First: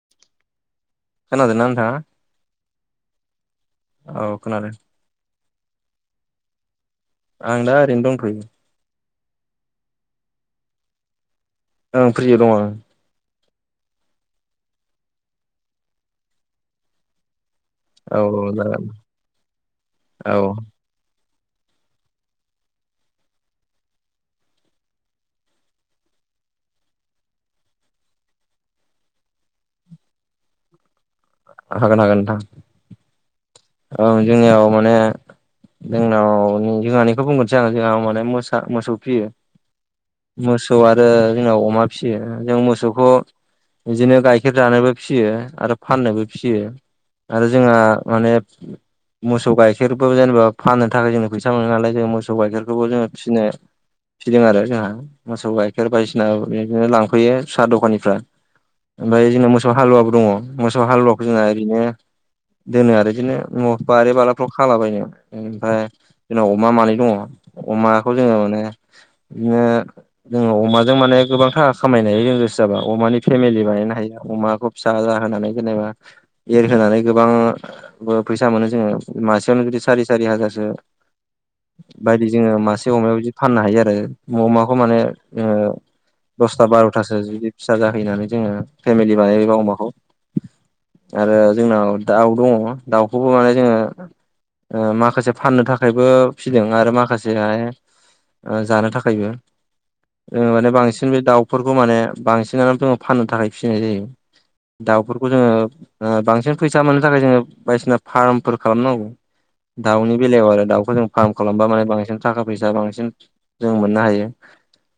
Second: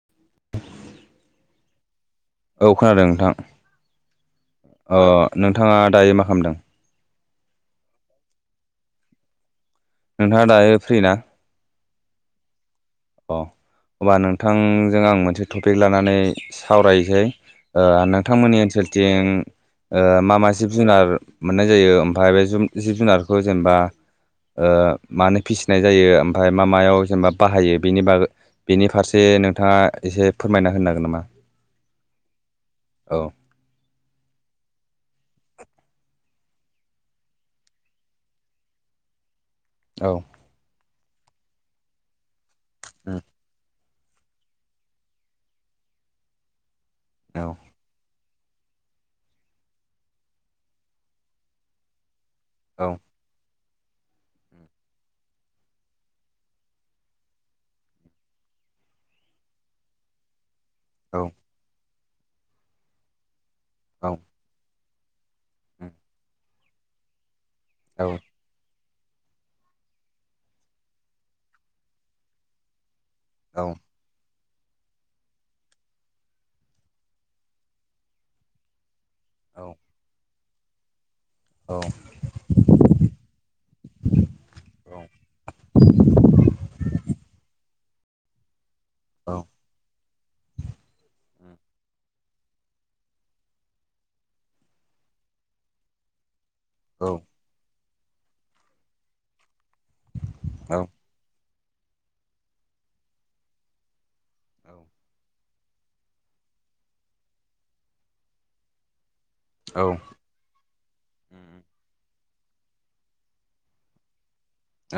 [inaudible] खोनादों ना नोंथाङा? औ खोनादों नोंथां औ खोनादों अ नोंथाङा दायो मा खालामदों? आं दा ओरैनो दंथ'यो। नोंथाङा दायो फ्रि ना? ओं फ्रियो दं आं अ होनब्ला नोंथांजों आं मोनसे टपिक लानानै सावरायसै औ औ नोंथांमोननि जागोन ओनसोलथिं औ मा मा जिब जुनार मोननाय जायो ओमफ्राय बे जिब जुनारखौ जेनेबा मानो फिसिनाय जायो ओमफ्राय मा मायाव जेनेबा बाहायो? बेनि बागै बेनि फारसे नोंथाङा एसे फोरमायना होनो हागोन नामा? हागोन हागोन नोंथां औ औ जोंनियाव माने जोंनाव जोंहानिखौ बुंगोनसै आङो जोंहाव माने मोसा मोसौ फियो। औ मोसौ आरो जोंनाव अमा फियो जों मोसौखौ उम बिदिनो गाइखेर जानोबो फिसियो आरो फाननोबो फियो औ आरो जोंहा माने मोसौ गाइखेरबो जेनेबा फाननो थाखाय जोंङ फैसा मोनो नालाय जों मोसौ मोसौ औ गाइखेरखौबो जोङो फिसिनो फिदों आरो जोंहा मोसौ गाइखेर बायदिसिना बिदिनो लांफैयो साहा दखानिफ्रा ओमफ्राय जोंना मोसौ हालुवाबो दङ। मोसौ औ हालुवाखौ जोंना ओरैनो दोनो आरो बिदिनो औ बारि बालाफ्राव खालाबायनो ओमफ्राय उम जोंनाव अमा मानै दङ औ अमाखौ जोङो माने बिदिनो जोङो अमाजों माने गोबां थाखा खामायनो हायो जों गोसो जाबा अमानि औ फेमिलि बानायनो हायो अमाखौ फिसा जाहोनानै जेनेबा एरहोनानै गोबां फैसा मोनो जोङो मासेयावनो जुदि सारि सारि हाजारसो बायदि जोङो मासे अमायाव बिदि फाननो हायो आरो अमाखौ माने दसथा बार'थासो जुदि फिसा जाहैनानै जोङो फेमिलि औ बानायबाय बा अमाखौ आरो जोंनाव दाउ दङ दाउखौबो माने जोङो माखासे फाननो थाखायबो फिसिदों आरो औ माखासे ओ जानो थाखायबो। ओ औ माने बांसिन बे दाउफोरखौ माने बांसिनानो जों फाननो थाखाय फिसिनाय जायो। दाउफोरखौ जोङो ओ बांसिन फैसा मोननो थाखाय जोङो बायदिसिना फार्मफोर खालामनांगौ औ दाउनि बेलायाव आरो दाउखौ जों फार्म उम खालामबा माने बांसिन थाखा फैसा बांसिन जों मोननो हायो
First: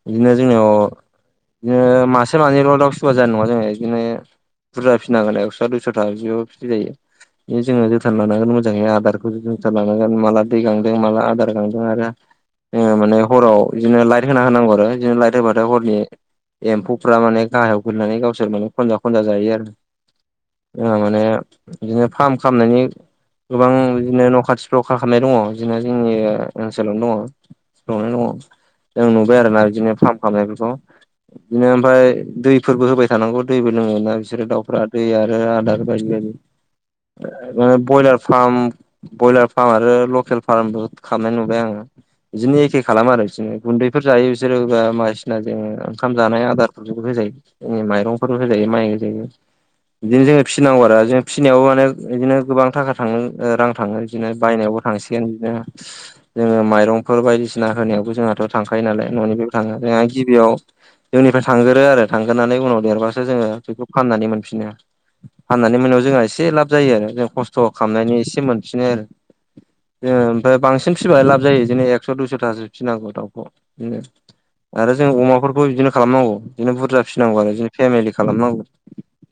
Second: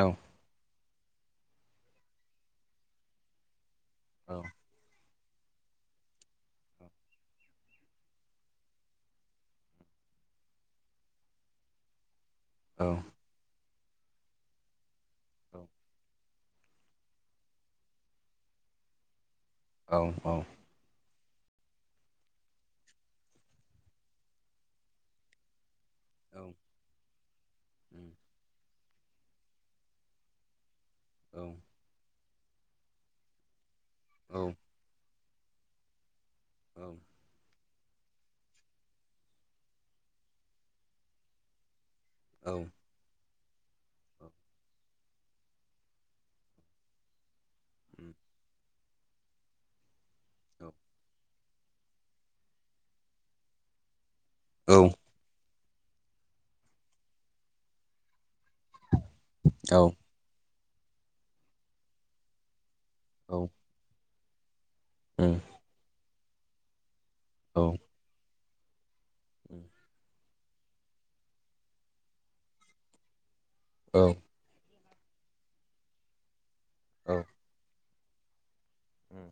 औ जोङो अ दिनो मासे मानैल' दाउ फिसिबा जानाय नङा जोङो बिदिनो औ बुरजा फि फिनांगोन एक्स' दुइस'था बिदिबो फिजायो । बे जोङो जोथोन लानांगोन मोजाङै आदारखौ जोथोन लानांगोन माला दै गांदों माला आदार गांदों आरो ओ औ माने हराव बिदिनो लाइट होना होनांगौ आरो बिदिनो लाइट होबाथाय हरनि एम्फौफ्रा माने गाहायाव गोलैनानै गावसोर माने खनजा खनजा जायो औ आ‌ ओ माने बिदिनो फार्म खालामनायनि गोबां बिदिनो न' खाथिफ्राव खा-खामनाय दङ'। जोंनि ओनसोलावनो उम दङ' [unintelligible] जों नुबाय आरोना बिदिनो फार्म खालामनायफोरखौ औ उम बिदिनो ओमफ्राय दैफोरबो होबाय थानांगौ दै लोङोना बिसोरो दाउफ्रा दै आरो आदार बायदि बायदि। [unintelligible] बयलार फार्म बयलार फार्म आरो लकेल फार्म बो खालामनाय नुबाय आङो। औ बिदिनो एखे खालाम आरो गुन्दैफोर जायो बिसोरो ओ मायदिसिना जोङो ओंखाम जानाय आदारफोरखौबो होजायो। जोंनि माइरंफोर होजायो माइ होजायो बिदिनो जोङो फिसिनांगौ आरो जों फिसिनायावबो माने बिदिनो गोबां थाखा थाङो रां थाङो बिदिनो बायनायावबो थांसिगोन बिदिनो ओ माइरंफोर बायदिसिना होनायावबो जोंहाथ' थांखायो नालाय न'नि बे थाङो औ उम औ उम औ जोंहा गिबियाव जोंनिफ्राय थांगोरो आरो थांगोरोननानै उनाव देरबासो औ जोङो बेखौ फाननानै मोनफिनो। उम औ उम औ उम औ उम औ उम औ फाननानै मोनायाव जोंहा एसे लाब जायो आरो जों खस्थ' खालामनायनि एसे मोन फिनो आरो ओ ओमफाय बांसिन फिसिबाथाय लाब जायो जिनो एकस' दुइस'थासो फिसिनांगौ दाउखौ। आरो जों अमाफोरखौ बिदिनो खालामनांगौ बिदिनो बुरजा फिसिनांगौ आरो। फेमिलि खालामनांगौ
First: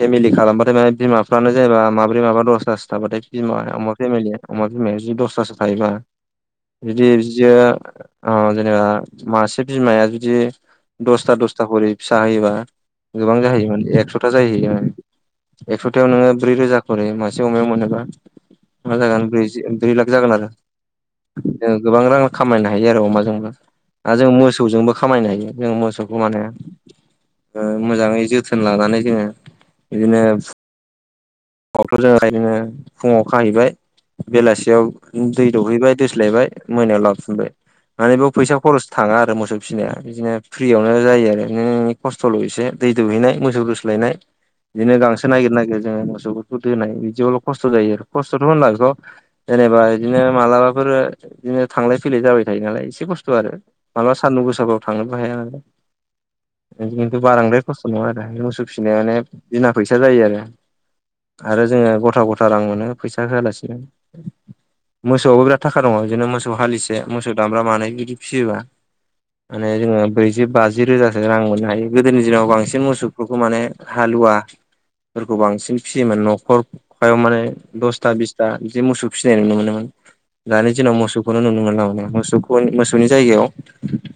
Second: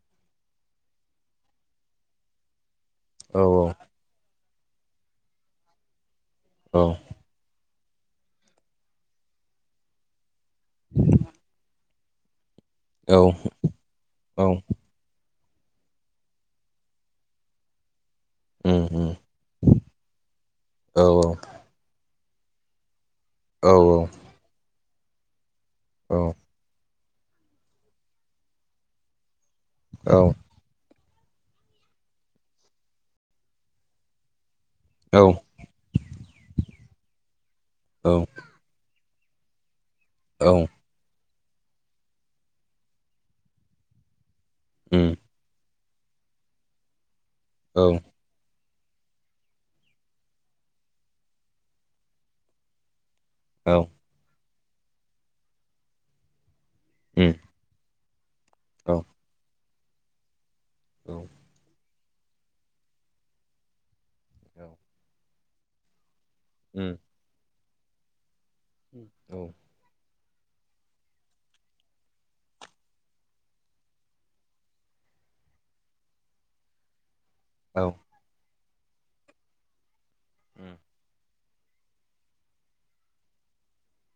फेमिलि खालामबाथाय माने बिमाफ्रानो जेनबा माब्रै माबा दसथा। जाबाथाय बिमा अमा फेमिलि अमा भिमाया जुदि दसथासो‌ थायोबा बिदि बिदियो ओ जेनेबा मासे बिमाया जुदि दसथा दसथा खरि फिसा होयोबा गोबां जाहैयोमोन एकस'था जाहैयो। एकस'थायाव नोङो ब्रै रोजा खरि मासे अमायाव मोनोबा। मा जागोन ब्रैजि ब्रै लाख जागोन आरो गोबां रां खामायनो हायो आरो अमाजोंबो आरो जों मोसौजोंबो खामायनो हायो जों मोसौखौ माने ओ मोजाङै जोथोन लानानै जोङो बिदिनो [unintelligible] फुङाव खाहैबाय बेलास याव दै दौहैबाय दोस्लायबाय मोनायाव लाबोफिनबाय माने बेयाव फैसा खरस थाङा आरो मोसौ फिसिनाया बिदिनो फ्रियावनो जायो आरो। दिनो खस्थ'ल' इसे दै दौहैनाय मोसौ दोस्लायनाय बिदिनो गांसो नागिर नागिर जोङो मोसौफोरखौ दोनाय बिदिआवल' खस्थ' जायो आरो खस्थ'थ' होनला [unintelligible] जेनेबा बिदिनो मालाबाफोर बिदिनो थांलाय फैलाय जाबाय थायो नालाय एसे खस थ' आरो मालाबा सान्दुं गोसाबाबो थांनोबो हाया बिदिनो बारांद्राय खस नङा आरो मोसौ फिसिनाय माने बिना फैसा जायो आरो आरो जोङो गथ था गथा रां मोनो फैसा होआलासिनो मोसौआबो बिराद थाखा दङ' बिदिनो मोसौ सौ हालिसे मोसौ दामब्रा मानै बिदि फिसियोबा माने जोङो। ब्रैजि बाजि रोजासो रां मोननो हायो गोदोनि दिनाव बांसिन मोसौफोरखौ माने हालुवा फोरखौ बांसिन फिसियोमोन न'खरफायाव माने दसथा बिसथा बिदि मोसौ फिसिनाय नुनो मोनोमोन दानि दिनाव मोसौ खौनो नुनो मोनला माने मोसौखौहाय मोसौनि जायगायाव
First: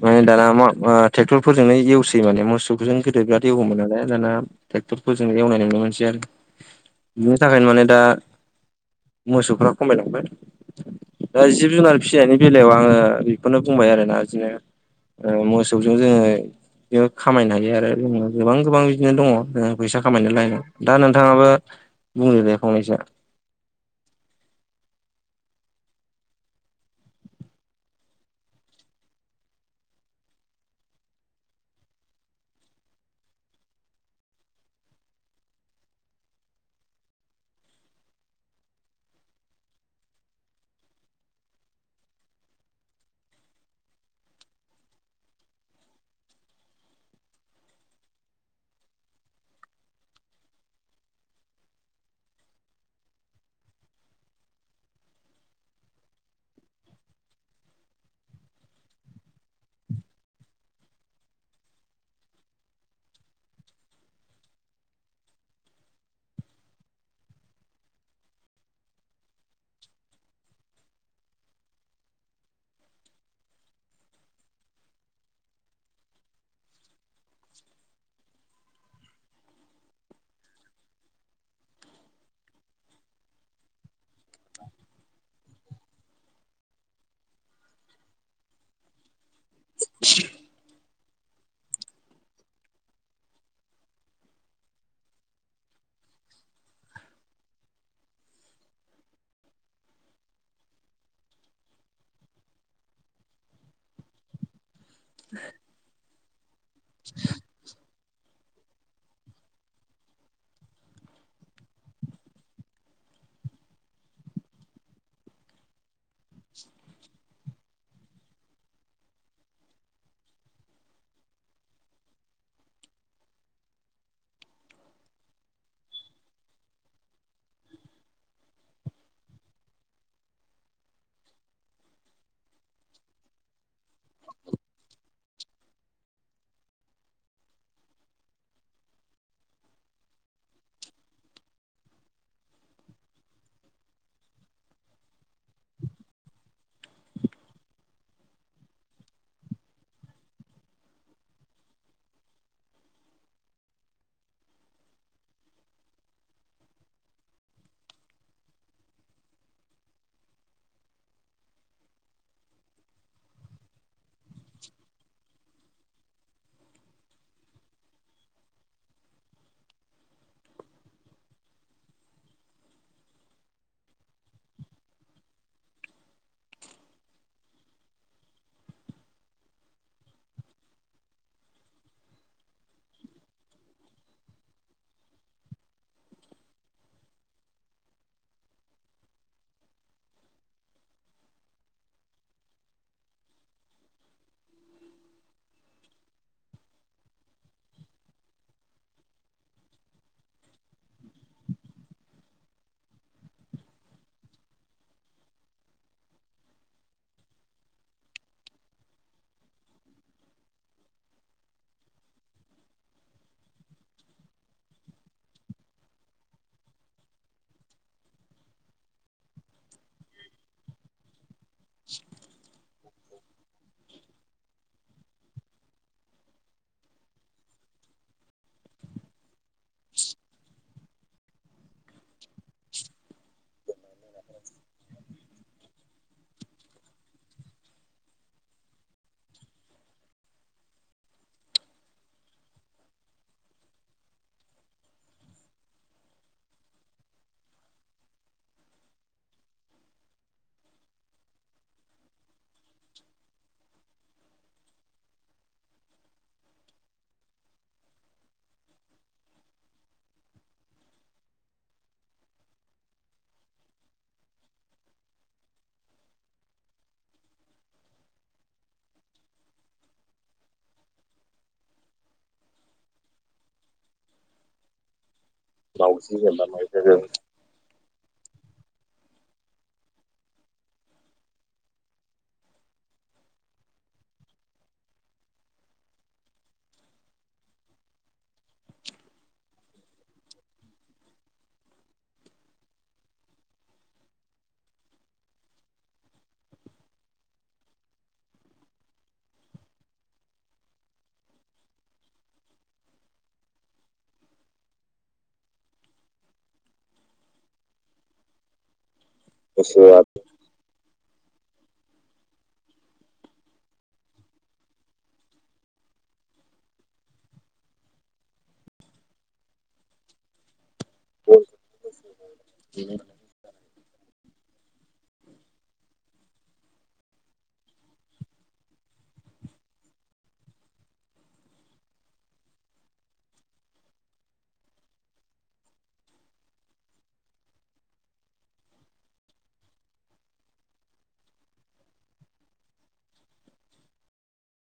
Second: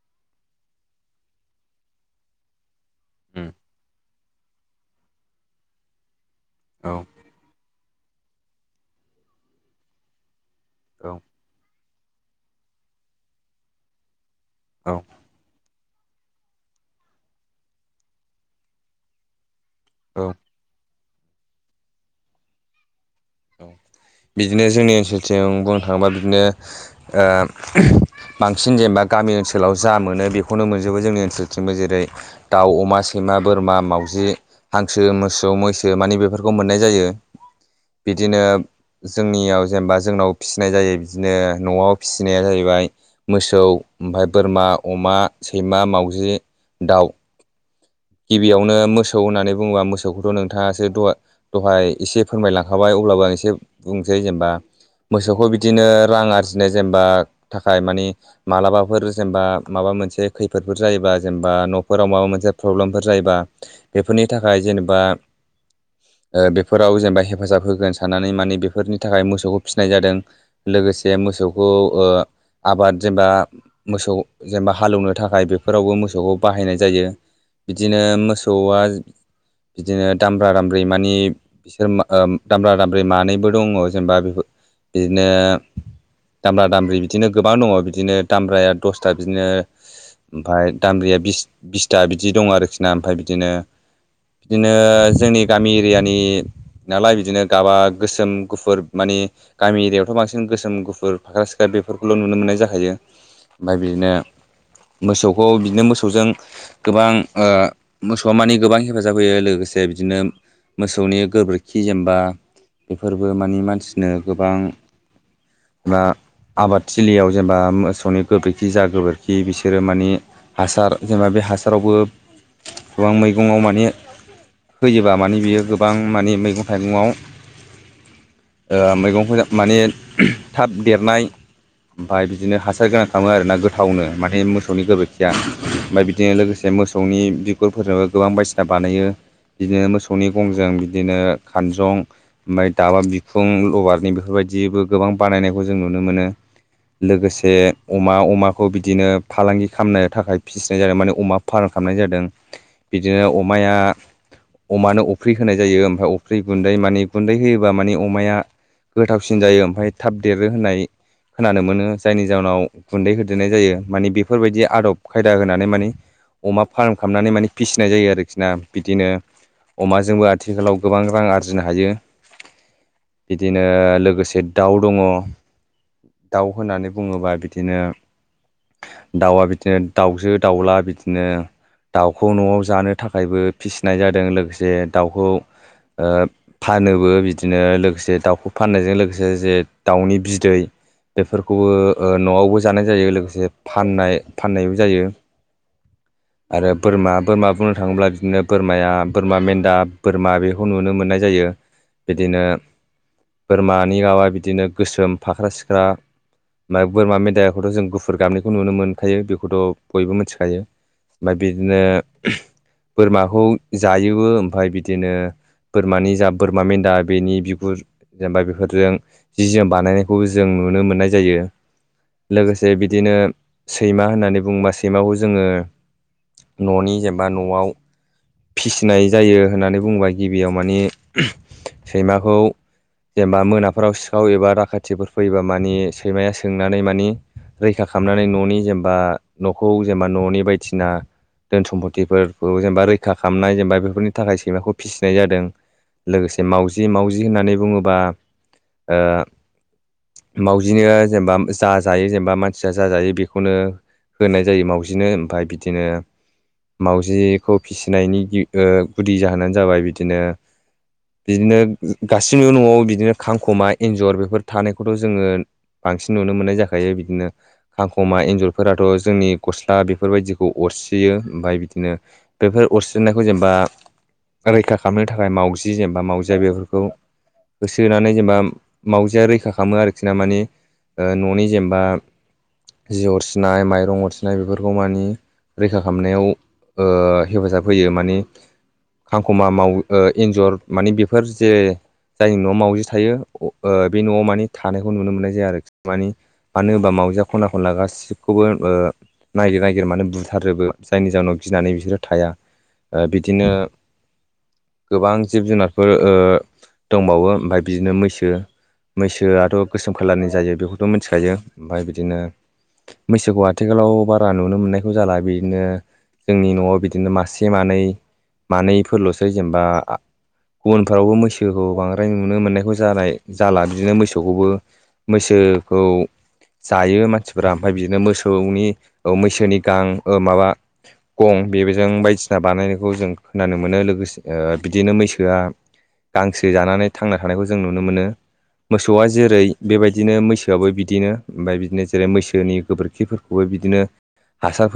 ओ दाना मा थेक्थर फोरजोंनो एवस सै माने मोसौखोजों गोदो बिराद एवोमोन नालाय दाना टेक्टरफोर जों एवनाय नुनो मोनसै आरो बिनि थाखायनो माने दा मोसौफ्रा खमायलांबाय दा जिब जुनार फिसिनायनि बेलायाव आङो बेखौनो बुंबाय आरोना। बिदिनो ओ मोस मोसौजों जोङो खामायनो हायो आरो जोङो गोबां गोबां बिदिनो दङ। फैसा खामायनो औ लायेनाव दा नोंथाङाबो बुंदो दे फंनैसो। बिदिनो जोंनि ओनसोलथिं बुंनो थाङोबा बिदिनो ओ बांसिन जेनेबा गामि ओनसोलाव जा मोनो बेखौनो मोनजोबो जोंनि ओनसोलथिंबो जेरै दाउ अमा सैमा बोरमा मावजि हांसो मोसौ मैसो मानि बेफोरखौ मोननाय जायो। बिदिनो जोंनियाव जेनेबा जोंनाव फिसिनाय जायो बिदिनो न'आव फिसिनाया जाहैबाय मोसौ। ओमफ्राय बोरमा अमा सैमा मावजि दाउ। गिबियावनो मोसौ होननानै बुङोबा मोसौखौथ' नोंथाङासो दहा दहाय एसे फोरमायलां खाबाय अब्लाबो आं एसे बुंनोसै जेनेबा मोसौखौ बिदिनो रां आरजिनो जेनेबा थाखाय मानि मालाबाफोर जेनेबा माबा माबा मोनसे खैफोदफोर जायोबा जेनेबा न'फोराव माबा मोनसे प्रब्लेमफोर जायोबा बेफोरनि थाखाय जेनेबा ओ बेफोराव जेनेबा हेफ हेफाजाब होगोन साननानै माने बेफोरनि थाखाय मोसौखौ फिसिनाय जादों लोगोसे मोसौखौ ओ आबाद जेनेबा मोसौ जेनेबा हालौनो थाखाय बेफोरावबो मोसौखौ बाहायनाय जायो। बिदिनो मोसौआ बिदिनो दामब्रा दामब्रि मानि बिसोर मा ओ दामब्रा दामब्रि मानैबो दङ जेनेबा बिदिनो दामब्रा दामब्रि बिदिनो गोबां दङ बिदिनो दामब्राया दसथा बिदिनो ओमफ्राय दामब्रिया बिस बिसथा बिदि दं आरोखि ना ओमफ्राय बिदिनो बिदिनो जोंनि गामि एरियानि नालाय बिदिनो गाबा गोसोम गुफुर माने गामि एरियायावथ' बांसिन गोसोम गुफुर फाख्रा सिख्रा बेफोरखौल' नुनो मोननाय जाखायो ओमफ्राय बिदिनो मोसौखौ बिदिनो मोसौजों गोबां मोसौआ मानि गोबां हेफाजाब होयो लोगोसे बिदिनो मोसौनि गोबोर खि जेनेबा बेफोरबो मानि मानसिनो गोबां मा आबादथिलियाव जेनेबा मोसौनि गोबोरखि जा गोबोरखि बिसोरो मानि हासार जेनेबा बे हासारावबो गोबां मैगङाव माने होयोबा माने बियो गोबां मानि मैगं थाइगङाव ओ मैगंखौ माने थाब देरनाय ओमफ्राय बिदिनो हासार गोनां खालामो आरोना गोथावनो माने मोसौनि गोबोरखिया ओमफ्राय बिदिनो लोगोसे मोसौनि बिगुरफोरनोबो गोबां बायदिसिना बानायो बिदिनो मोसौनि गंजों बिदिनो खानजं ओमफ्राय दाबा बिखुं लबारनि बेफोरबायदिबो गोबां बानायनायखौ जों नुनो मोनो। लोगोसे अमा अमाखौ बिदिनो फालांगि खालामनो थाखाय फिसिनाय जादों माने अमा फाराम। खालामनाय जादों बिदिनो अमाया अमानो अफ्रि होनाय जायो ओमफ्राय अफ्रि गुन्दै मानि गुन्दै होयोबा मानि अमाया गोथावसिन जायो ओमफ्राय थाब देरो होननाय खोनानो मोनो जायनि जाहोनाव गुन्दै होदेरनाय जायो मानि बेफोरबायदि आदब खायदा होनानै मानि अमा फार्म खालामनानै माने फिसिनाय जायो आरोखि ना बिदिनो अमाजोंबो आथिखालाव गोबां रां आरजिनो हायो। बिदिनो लोगोसे दाउ दङ। दाउ होननानै बुङोबा बिदिनो दाउआ बिदिनो दाउजो दाउला बिदिनो दाउखौ न'आव जानो थाखायबो फिसिनाय जादों लोगोसे दाउखौ ओ फानोबो बिदिनो लोगोसे दाउखौ फाननायजों लोगोसे जे दाउनि बिदै बेफोरखौबो ओ न'आवबो जानाय जायो लोगोसे फाननाय फाननायबो जायो। आरो बोरमा बोरमा बुंनो थाङोब्ला बिदिनो बोरमाया बोरमा मेन्दा। बोरमा बेखौ नुनो मोननाय जायो बिदिनो बोरमानि गाबा बिदिनो गोसोम फाख्रा सिख्रा ओमफाय बोरमा मेदाइखौथ जों गुफुर गाबनिखौ नुनो मोनखायो बेखौथ बयबो मिथिखायो। ओमफाय बिदिनो बोरमाखौ जायोबो ओमफाय बिदिनो बोरमानि जा बोरमा मेन्दा बेनि बिगुर जेनेबा बेफोरजों जि जोम बानायनायखौबो जों नुनो मोननाय जायो लोगोसे जे बिदिनो सैमा होननानै बुङोबा सैमाखौ जोङो। ननि जेनबा नआव फिसिनाय जायो होननानै बुंबाय गिबियाव माने सैमाखौ जेनबा मोनाफोराव सो खाव एबा दाखाथिफोर फैयोबा माने सैमाया सोंनानै माने रैखा खालामनानै ननि जेनबा नखौ जेनबा ननि बायदिसिना। धोन सम्पतिफोरखौ जेनेबा रैखा खालामनाय जेनेबा बेफोरनि थाखाय सैमाखौ फिसिनाय जादों लोगोसे मावजि मावजि होननानै बुङोबा ओ मावजिनो जेनेबा जा जायो जेनेबा मानसिया जा जायो बेखौनो होनाय जायो मावाजिनो ओमफाय बिदिनो माउजिखौ फिसिनायनि गिबि ओ गुदि जाहोनानो जाबाय बिदिनो बिदिनो गासिबो न'आव बिदिनो खांखमा एन्जर बेफोर थानायखौथ जोङो। बांसिन नुनो मोननाय जाखायो बिदिनो खांखमा एन्जरफोराथ जोंनि गस्ला बेफोर बायदिखौ अर सियो ओमफाय बिदिनो बेफोर अरसिनायखौ जेनेबा रैखा खालामनो थाखाय मावजि जेनेबा मावजिया बेफोरखौ गोसो होनानै जेनेबा मावजिया रैखा खालामो आरोखि ना मानि ओ ननि जेनेबा जि अरसिनाय माइरं अरसिनाय बेफोरखौ मानि रैखा खालामनायाव ओ हेफाजाब होयो मानि खांखमा मावो ओ एन्जर मानि बेफोर जे जायनि नआव मावजि थायो ओ बे न'आव मानि थानायखौ नुनो मोननाय जाया आरोखि मानि मानो होनबा मावजिया खना खनला गासिखौबो ओ नागिर नागिर मानो बुथारजोबो जायनि जाहोनाव। गिनानै बिसोरो थाया ओ बिदिनो गोबां जिब जुनारफोर ओ दंबावो ओमफाय बिदिनो मैसो। मैसोआथ गोसोम मोसौआ खालारनि जायो बेखौथ मोनथिखायो ओमफाय बिदिनो मैसोखौ आथिखालाव बारा नुनो मोननायखौ जाला बिदिनो जोंनि नआव बिदिनो मासे मानै। मानैफोरलसै जेनबा गुबुनफोरावबो मैसो सोखौ बांद्राय नुनो मोननायखौ जानाय जाला बिदिनो मोसौखौबो मैसोखौ। जायो मानसिफोरा ओमफाय बिदिनो मोसौनि औ मैसोनि गां ओ माबा गं बेबेजों बायदिसिना बानायनायखौ जों खोनानो मोनो लोगोसे ओ बिदिनो मैसोआ गांसो जानानै थांना थानायखौ जों नुनो मोनो। मोसौआ जेरै बेबायदिनो मैसोआबो बिदिनो ओमफाय बिदिनो जेरै मैसोनि गोबोरखि फोरखौबो। बिदिनो हासारफोर।